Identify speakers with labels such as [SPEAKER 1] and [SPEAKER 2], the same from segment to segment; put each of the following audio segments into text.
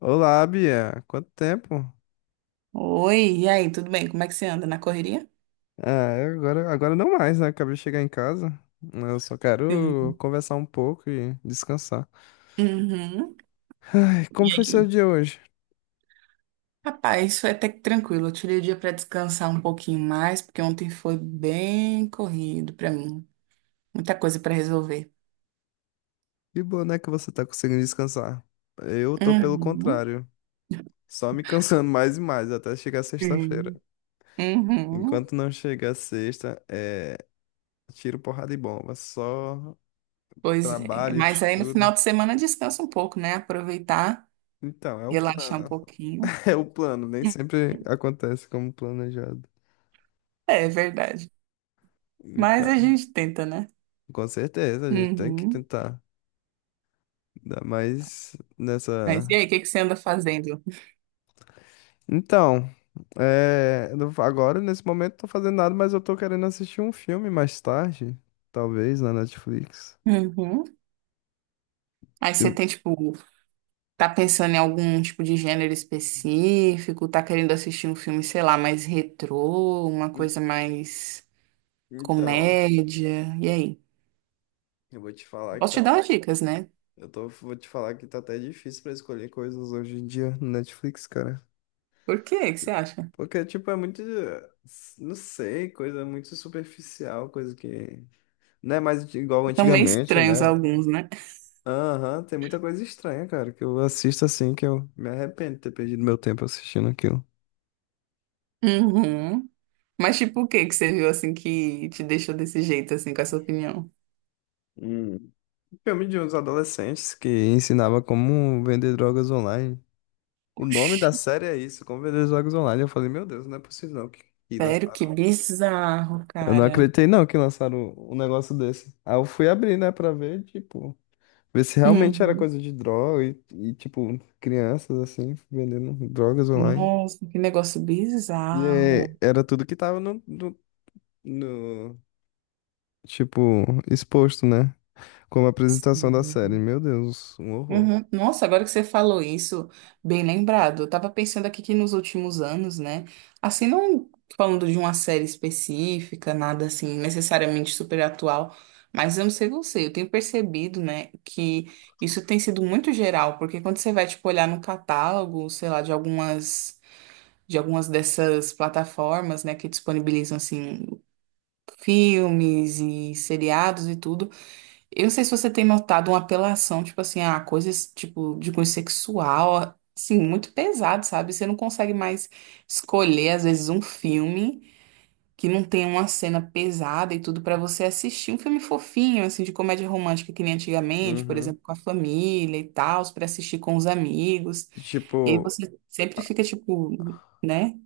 [SPEAKER 1] Olá, Bia. Quanto tempo?
[SPEAKER 2] Oi, e aí, tudo bem? Como é que você anda? Na correria?
[SPEAKER 1] Ah, eu agora não mais, né? Acabei de chegar em casa. Eu só quero
[SPEAKER 2] Sim.
[SPEAKER 1] conversar um pouco e descansar.
[SPEAKER 2] Uhum.
[SPEAKER 1] Ai,
[SPEAKER 2] E
[SPEAKER 1] como foi seu
[SPEAKER 2] aí?
[SPEAKER 1] dia hoje?
[SPEAKER 2] Rapaz, foi até que tranquilo. Eu tirei o dia para descansar um pouquinho mais, porque ontem foi bem corrido para mim. Muita coisa para resolver.
[SPEAKER 1] Que bom, né, que você tá conseguindo descansar. Eu tô
[SPEAKER 2] É.
[SPEAKER 1] pelo
[SPEAKER 2] Uhum.
[SPEAKER 1] contrário, só me cansando mais e mais até chegar sexta-feira.
[SPEAKER 2] Sim. Uhum.
[SPEAKER 1] Enquanto não chegar sexta, é tiro, porrada e bomba. Só
[SPEAKER 2] Pois é.
[SPEAKER 1] trabalho,
[SPEAKER 2] Mas aí no
[SPEAKER 1] estudo.
[SPEAKER 2] final de semana descansa um pouco, né? Aproveitar,
[SPEAKER 1] Então, é o
[SPEAKER 2] relaxar um
[SPEAKER 1] plano.
[SPEAKER 2] pouquinho.
[SPEAKER 1] É o plano, nem sempre acontece como planejado.
[SPEAKER 2] É, verdade. Mas a
[SPEAKER 1] Então.
[SPEAKER 2] gente tenta, né?
[SPEAKER 1] Com certeza, a gente tem que
[SPEAKER 2] Uhum.
[SPEAKER 1] tentar dar mais
[SPEAKER 2] Mas e
[SPEAKER 1] nessa.
[SPEAKER 2] aí, o que que você anda fazendo?
[SPEAKER 1] Então, eu não- agora nesse momento não tô fazendo nada, mas eu tô querendo assistir um filme mais tarde, talvez na Netflix.
[SPEAKER 2] Uhum. Aí você
[SPEAKER 1] Eu-
[SPEAKER 2] tem, tipo, tá pensando em algum tipo de gênero específico? Tá querendo assistir um filme, sei lá, mais retrô, uma
[SPEAKER 1] en-
[SPEAKER 2] coisa mais
[SPEAKER 1] Então,
[SPEAKER 2] comédia? E aí?
[SPEAKER 1] eu vou te falar que
[SPEAKER 2] Posso te
[SPEAKER 1] tá,
[SPEAKER 2] dar umas dicas, né?
[SPEAKER 1] eu tô, vou te falar que tá até difícil pra escolher coisas hoje em dia no Netflix, cara.
[SPEAKER 2] Por quê? O que você acha?
[SPEAKER 1] Porque, tipo, não sei, coisa muito superficial, coisa que não é mais igual
[SPEAKER 2] São meio
[SPEAKER 1] antigamente,
[SPEAKER 2] estranhos
[SPEAKER 1] né?
[SPEAKER 2] alguns, né?
[SPEAKER 1] Aham, tem muita coisa estranha, cara, que eu assisto assim, que eu me arrependo de ter perdido meu tempo assistindo aquilo.
[SPEAKER 2] Uhum. Mas tipo, o que que você viu assim que te deixou desse jeito, assim, com essa opinião?
[SPEAKER 1] Hum. Filme de uns adolescentes que ensinava como vender drogas online. O nome da
[SPEAKER 2] Oxi,
[SPEAKER 1] série é isso, como vender drogas online. Eu falei, meu Deus, não é possível não que, que
[SPEAKER 2] sério, que
[SPEAKER 1] lançaram.
[SPEAKER 2] bizarro,
[SPEAKER 1] Eu não
[SPEAKER 2] cara.
[SPEAKER 1] acreditei não que lançaram um negócio desse. Aí eu fui abrir, né, pra ver, tipo, ver se realmente era
[SPEAKER 2] Uhum.
[SPEAKER 1] coisa de droga e tipo, crianças assim, vendendo drogas online.
[SPEAKER 2] Nossa, que negócio
[SPEAKER 1] E
[SPEAKER 2] bizarro.
[SPEAKER 1] é, era tudo que tava no, tipo, exposto, né? Como a apresentação da
[SPEAKER 2] Sim.
[SPEAKER 1] série. Meu Deus, um horror.
[SPEAKER 2] Uhum. Nossa, agora que você falou isso, bem lembrado. Eu tava pensando aqui que nos últimos anos, né? Assim, não falando de uma série específica, nada assim necessariamente super atual, mas eu não sei você, eu tenho percebido, né, que isso tem sido muito geral, porque quando você vai, tipo, olhar no catálogo, sei lá, de algumas dessas plataformas, né, que disponibilizam, assim, filmes e seriados e tudo. Eu não sei se você tem notado uma apelação, tipo assim, a coisas tipo de cunho sexual, assim, muito pesado, sabe? Você não consegue mais escolher, às vezes, um filme que não tem uma cena pesada e tudo pra você assistir. Um filme fofinho, assim, de comédia romântica, que nem antigamente, por
[SPEAKER 1] Uhum.
[SPEAKER 2] exemplo, com a família e tal, pra assistir com os amigos.
[SPEAKER 1] E,
[SPEAKER 2] E aí
[SPEAKER 1] tipo,
[SPEAKER 2] você sempre fica, tipo, né,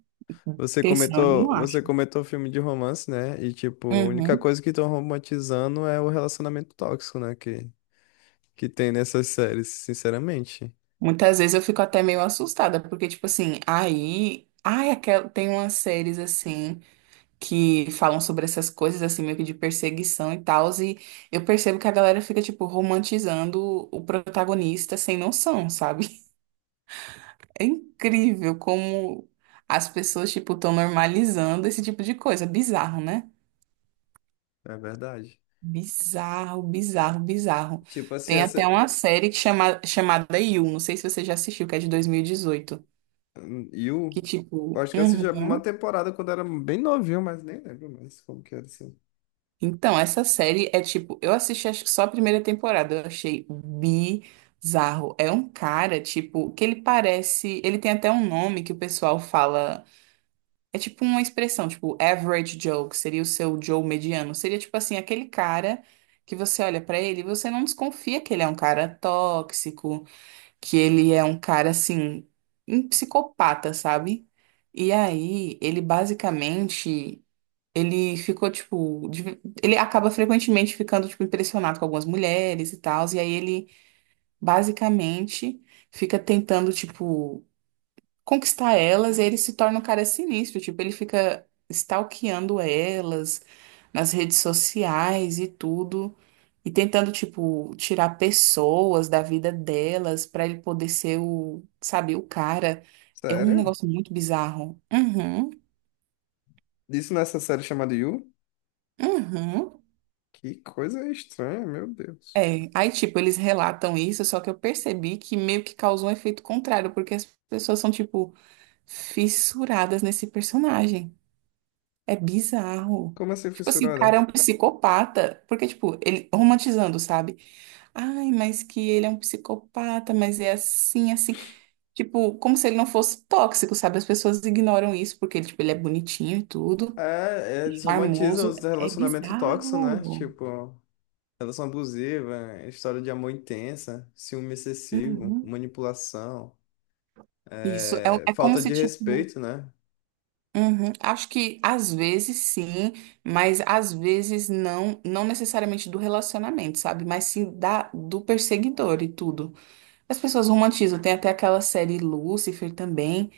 [SPEAKER 2] pensando, não acho.
[SPEAKER 1] você comentou filme de romance, né? E tipo, a única
[SPEAKER 2] Uhum.
[SPEAKER 1] coisa que estão romantizando é o relacionamento tóxico, né? Que tem nessas séries, sinceramente.
[SPEAKER 2] Muitas vezes eu fico até meio assustada, porque, tipo assim, aí. Ai, tem umas séries assim que falam sobre essas coisas, assim, meio que de perseguição e tal, e eu percebo que a galera fica, tipo, romantizando o protagonista sem noção, sabe? É incrível como as pessoas, tipo, estão normalizando esse tipo de coisa. Bizarro, né?
[SPEAKER 1] É verdade.
[SPEAKER 2] Bizarro, bizarro, bizarro.
[SPEAKER 1] Tipo assim,
[SPEAKER 2] Tem até
[SPEAKER 1] essa.
[SPEAKER 2] uma série que chamada You, não sei se você já assistiu, que é de 2018. Que
[SPEAKER 1] You. Eu
[SPEAKER 2] tipo,
[SPEAKER 1] acho que eu assisti uma
[SPEAKER 2] uhum.
[SPEAKER 1] temporada quando era bem novinho, mas nem lembro mais como que era assim.
[SPEAKER 2] Então, essa série é tipo, eu assisti acho que só a primeira temporada, eu achei bizarro. É um cara, tipo, que ele parece, ele tem até um nome que o pessoal fala, é tipo uma expressão, tipo, average Joe, que seria o seu Joe mediano. Seria tipo assim, aquele cara que você olha pra ele e você não desconfia que ele é um cara tóxico, que ele é um cara assim, um psicopata, sabe? E aí, ele ficou, tipo, ele acaba frequentemente ficando, tipo, impressionado com algumas mulheres e tal, e aí ele basicamente fica tentando, tipo, conquistar elas, e aí ele se torna um cara sinistro, tipo, ele fica stalkeando elas nas redes sociais e tudo, e tentando, tipo, tirar pessoas da vida delas pra ele poder ser o, sabe, o cara. É um
[SPEAKER 1] Sério?
[SPEAKER 2] negócio muito bizarro. Uhum,
[SPEAKER 1] Isso nessa série chamada You?
[SPEAKER 2] uhum.
[SPEAKER 1] Que coisa estranha, meu Deus.
[SPEAKER 2] É, aí tipo, eles relatam isso, só que eu percebi que meio que causou um efeito contrário, porque as pessoas são tipo fissuradas nesse personagem. É bizarro.
[SPEAKER 1] Como assim,
[SPEAKER 2] Tipo assim, o cara
[SPEAKER 1] fissurada?
[SPEAKER 2] é um psicopata, porque tipo, ele romantizando, sabe? Ai, mas que ele é um psicopata, mas é assim, assim. Tipo, como se ele não fosse tóxico, sabe? As pessoas ignoram isso porque ele, tipo, ele é bonitinho e tudo,
[SPEAKER 1] É, eles romantizam
[SPEAKER 2] charmoso.
[SPEAKER 1] os
[SPEAKER 2] É
[SPEAKER 1] relacionamentos tóxicos, né?
[SPEAKER 2] bizarro.
[SPEAKER 1] Tipo, relação abusiva, história de amor intensa, ciúme excessivo,
[SPEAKER 2] Uhum.
[SPEAKER 1] manipulação,
[SPEAKER 2] Isso é, um, é como
[SPEAKER 1] falta
[SPEAKER 2] se
[SPEAKER 1] de
[SPEAKER 2] tipo.
[SPEAKER 1] respeito, né?
[SPEAKER 2] Uhum. Acho que às vezes sim, mas às vezes não, não necessariamente do relacionamento, sabe? Mas sim do perseguidor e tudo. As pessoas romantizam, tem até aquela série Lúcifer também,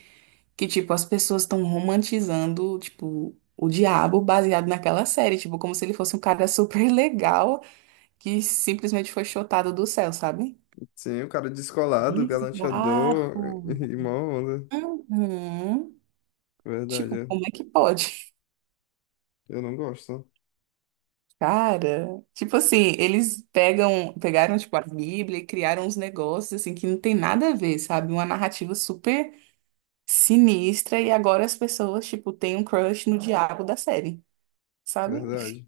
[SPEAKER 2] que tipo, as pessoas estão romantizando, tipo, o diabo baseado naquela série, tipo, como se ele fosse um cara super legal que simplesmente foi chutado do céu, sabe?
[SPEAKER 1] Sim, o cara descolado,
[SPEAKER 2] Bizarro.
[SPEAKER 1] galanteador e mó onda.
[SPEAKER 2] Uhum.
[SPEAKER 1] Verdade,
[SPEAKER 2] Tipo,
[SPEAKER 1] é.
[SPEAKER 2] como é que pode?
[SPEAKER 1] Eu não gosto.
[SPEAKER 2] Cara, tipo assim, pegaram tipo a Bíblia e criaram uns negócios assim que não tem nada a ver, sabe? Uma narrativa super sinistra e agora as pessoas tipo têm um crush no diabo da série, sabe?
[SPEAKER 1] Verdade.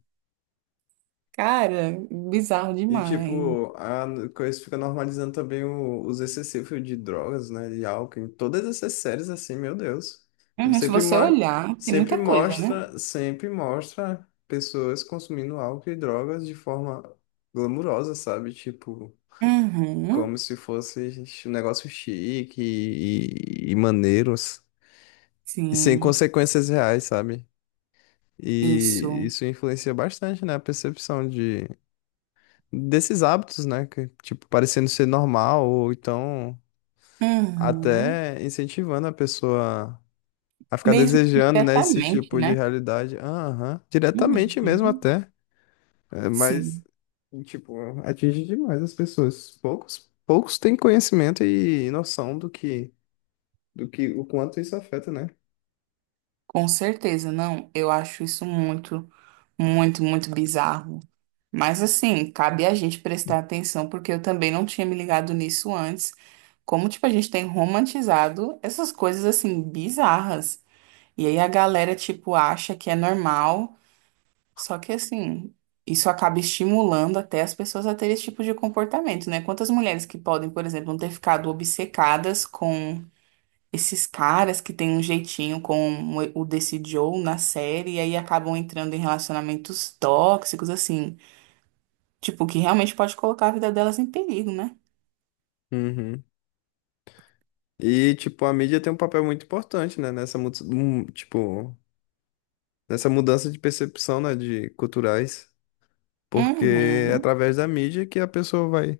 [SPEAKER 2] Cara, bizarro
[SPEAKER 1] E,
[SPEAKER 2] demais.
[SPEAKER 1] tipo, a coisa fica normalizando também os excessivos de drogas, né? De álcool, em todas essas séries, assim, meu Deus.
[SPEAKER 2] Uhum, se
[SPEAKER 1] Sempre, mo
[SPEAKER 2] você olhar, tem muita coisa, né?
[SPEAKER 1] sempre mostra pessoas consumindo álcool e drogas de forma glamurosa, sabe? Tipo, como
[SPEAKER 2] Uhum,
[SPEAKER 1] se fosse um negócio chique e maneiros. E sem
[SPEAKER 2] sim,
[SPEAKER 1] consequências reais, sabe? E
[SPEAKER 2] isso.
[SPEAKER 1] isso influencia bastante, né? A percepção desses hábitos, né? Que, tipo, parecendo ser normal, ou então
[SPEAKER 2] Uhum.
[SPEAKER 1] até incentivando a pessoa a ficar
[SPEAKER 2] Mesmo que
[SPEAKER 1] desejando, né, esse
[SPEAKER 2] diretamente,
[SPEAKER 1] tipo de
[SPEAKER 2] né?
[SPEAKER 1] realidade. Aham, diretamente mesmo
[SPEAKER 2] Uhum,
[SPEAKER 1] até. É, mas,
[SPEAKER 2] sim.
[SPEAKER 1] tipo, atinge demais as pessoas. Poucos têm conhecimento e noção do que, o quanto isso afeta, né?
[SPEAKER 2] Com certeza, não. Eu acho isso muito, muito, muito bizarro. Mas assim, cabe a gente prestar atenção, porque eu também não tinha me ligado nisso antes. Como, tipo, a gente tem romantizado essas coisas assim, bizarras. E aí a galera, tipo, acha que é normal. Só que assim, isso acaba estimulando até as pessoas a terem esse tipo de comportamento, né? Quantas mulheres que podem, por exemplo, não ter ficado obcecadas com esses caras que têm um jeitinho com o desse Joe na série e aí acabam entrando em relacionamentos tóxicos, assim, tipo, que realmente pode colocar a vida delas em perigo, né?
[SPEAKER 1] Uhum. E, tipo, a mídia tem um papel muito importante, né, tipo, nessa mudança de percepção, né, de culturais. Porque é
[SPEAKER 2] Uhum,
[SPEAKER 1] através da mídia que a pessoa vai,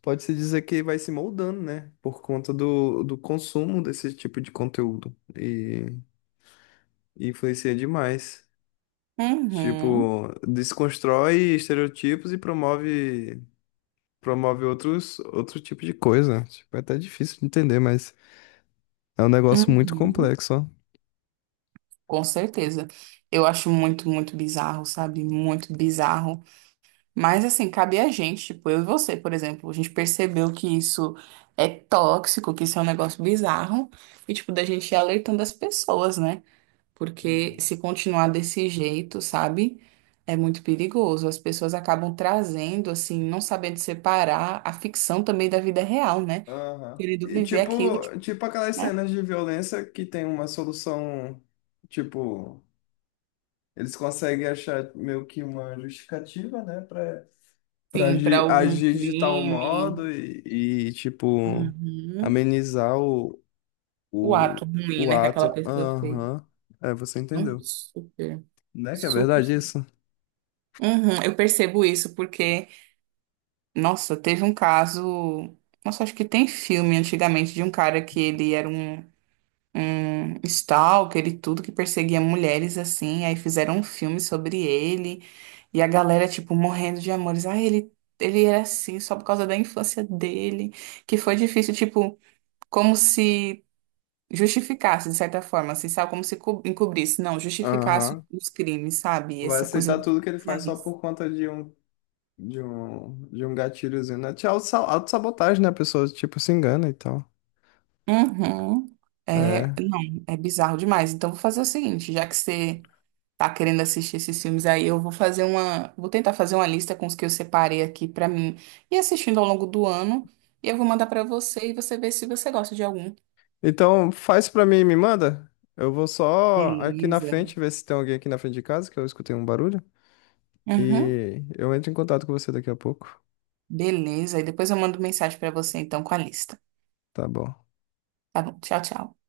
[SPEAKER 1] pode se dizer que vai se moldando, né? Por conta do consumo desse tipo de conteúdo. E influencia demais.
[SPEAKER 2] uhum,
[SPEAKER 1] Tipo, desconstrói estereotipos e promove outro tipo de coisa. Tipo, é até difícil de entender, mas. É um negócio muito
[SPEAKER 2] uhum.
[SPEAKER 1] complexo, ó.
[SPEAKER 2] Com certeza. Eu acho muito, muito bizarro, sabe? Muito bizarro. Mas, assim, cabe a gente, tipo, eu e você, por exemplo, a gente percebeu que isso é tóxico, que isso é um negócio bizarro, e, tipo, da gente ir alertando as pessoas, né? Porque
[SPEAKER 1] Uhum.
[SPEAKER 2] se continuar desse jeito, sabe? É muito perigoso. As pessoas acabam trazendo, assim, não sabendo separar a ficção também da vida real, né?
[SPEAKER 1] Aham.
[SPEAKER 2] Querendo
[SPEAKER 1] E
[SPEAKER 2] viver aquilo, tipo,
[SPEAKER 1] tipo, tipo aquelas
[SPEAKER 2] né?
[SPEAKER 1] cenas de violência que tem uma solução, tipo, eles conseguem achar meio que uma justificativa, né, pra
[SPEAKER 2] Sim, para algum
[SPEAKER 1] agir de tal
[SPEAKER 2] crime.
[SPEAKER 1] modo e tipo,
[SPEAKER 2] Uhum.
[SPEAKER 1] amenizar
[SPEAKER 2] O
[SPEAKER 1] o,
[SPEAKER 2] ato ruim,
[SPEAKER 1] o
[SPEAKER 2] né, que aquela
[SPEAKER 1] ato.
[SPEAKER 2] pessoa fez.
[SPEAKER 1] Aham. É, você entendeu.
[SPEAKER 2] Super,
[SPEAKER 1] Né que é
[SPEAKER 2] super.
[SPEAKER 1] verdade
[SPEAKER 2] Super.
[SPEAKER 1] isso?
[SPEAKER 2] Uhum, eu percebo isso porque, nossa, teve um caso. Nossa, acho que tem filme antigamente de um cara que ele era um stalker e tudo que perseguia mulheres assim. Aí fizeram um filme sobre ele e a galera, tipo, morrendo de amores. Ah, ele era assim só por causa da infância dele, que foi difícil, tipo, como se justificasse de certa forma, assim, sabe? Como se encobrisse, não, justificasse
[SPEAKER 1] Aham.
[SPEAKER 2] os crimes, sabe?
[SPEAKER 1] Vai
[SPEAKER 2] Essa coisa
[SPEAKER 1] aceitar
[SPEAKER 2] do
[SPEAKER 1] tudo que ele faz só
[SPEAKER 2] bizarrice.
[SPEAKER 1] por conta de um, de um gatilhozinho, né? Tinha auto-sabotagem, né? A pessoa, tipo, se engana e tal.
[SPEAKER 2] Uhum. É,
[SPEAKER 1] É.
[SPEAKER 2] não, é bizarro demais. Então, vou fazer o seguinte, já que você tá querendo assistir esses filmes aí, eu vou fazer uma, vou tentar fazer uma lista com os que eu separei aqui pra mim e assistindo ao longo do ano, e eu vou mandar pra você e você vê se você gosta de algum.
[SPEAKER 1] Então, faz pra mim e me manda. Eu vou só aqui na
[SPEAKER 2] Beleza.
[SPEAKER 1] frente ver se tem alguém aqui na frente de casa, que eu escutei um barulho.
[SPEAKER 2] Uhum.
[SPEAKER 1] E eu entro em contato com você daqui a pouco.
[SPEAKER 2] Beleza, e depois eu mando mensagem pra você então com a lista.
[SPEAKER 1] Tá bom.
[SPEAKER 2] Tá bom, tchau, tchau.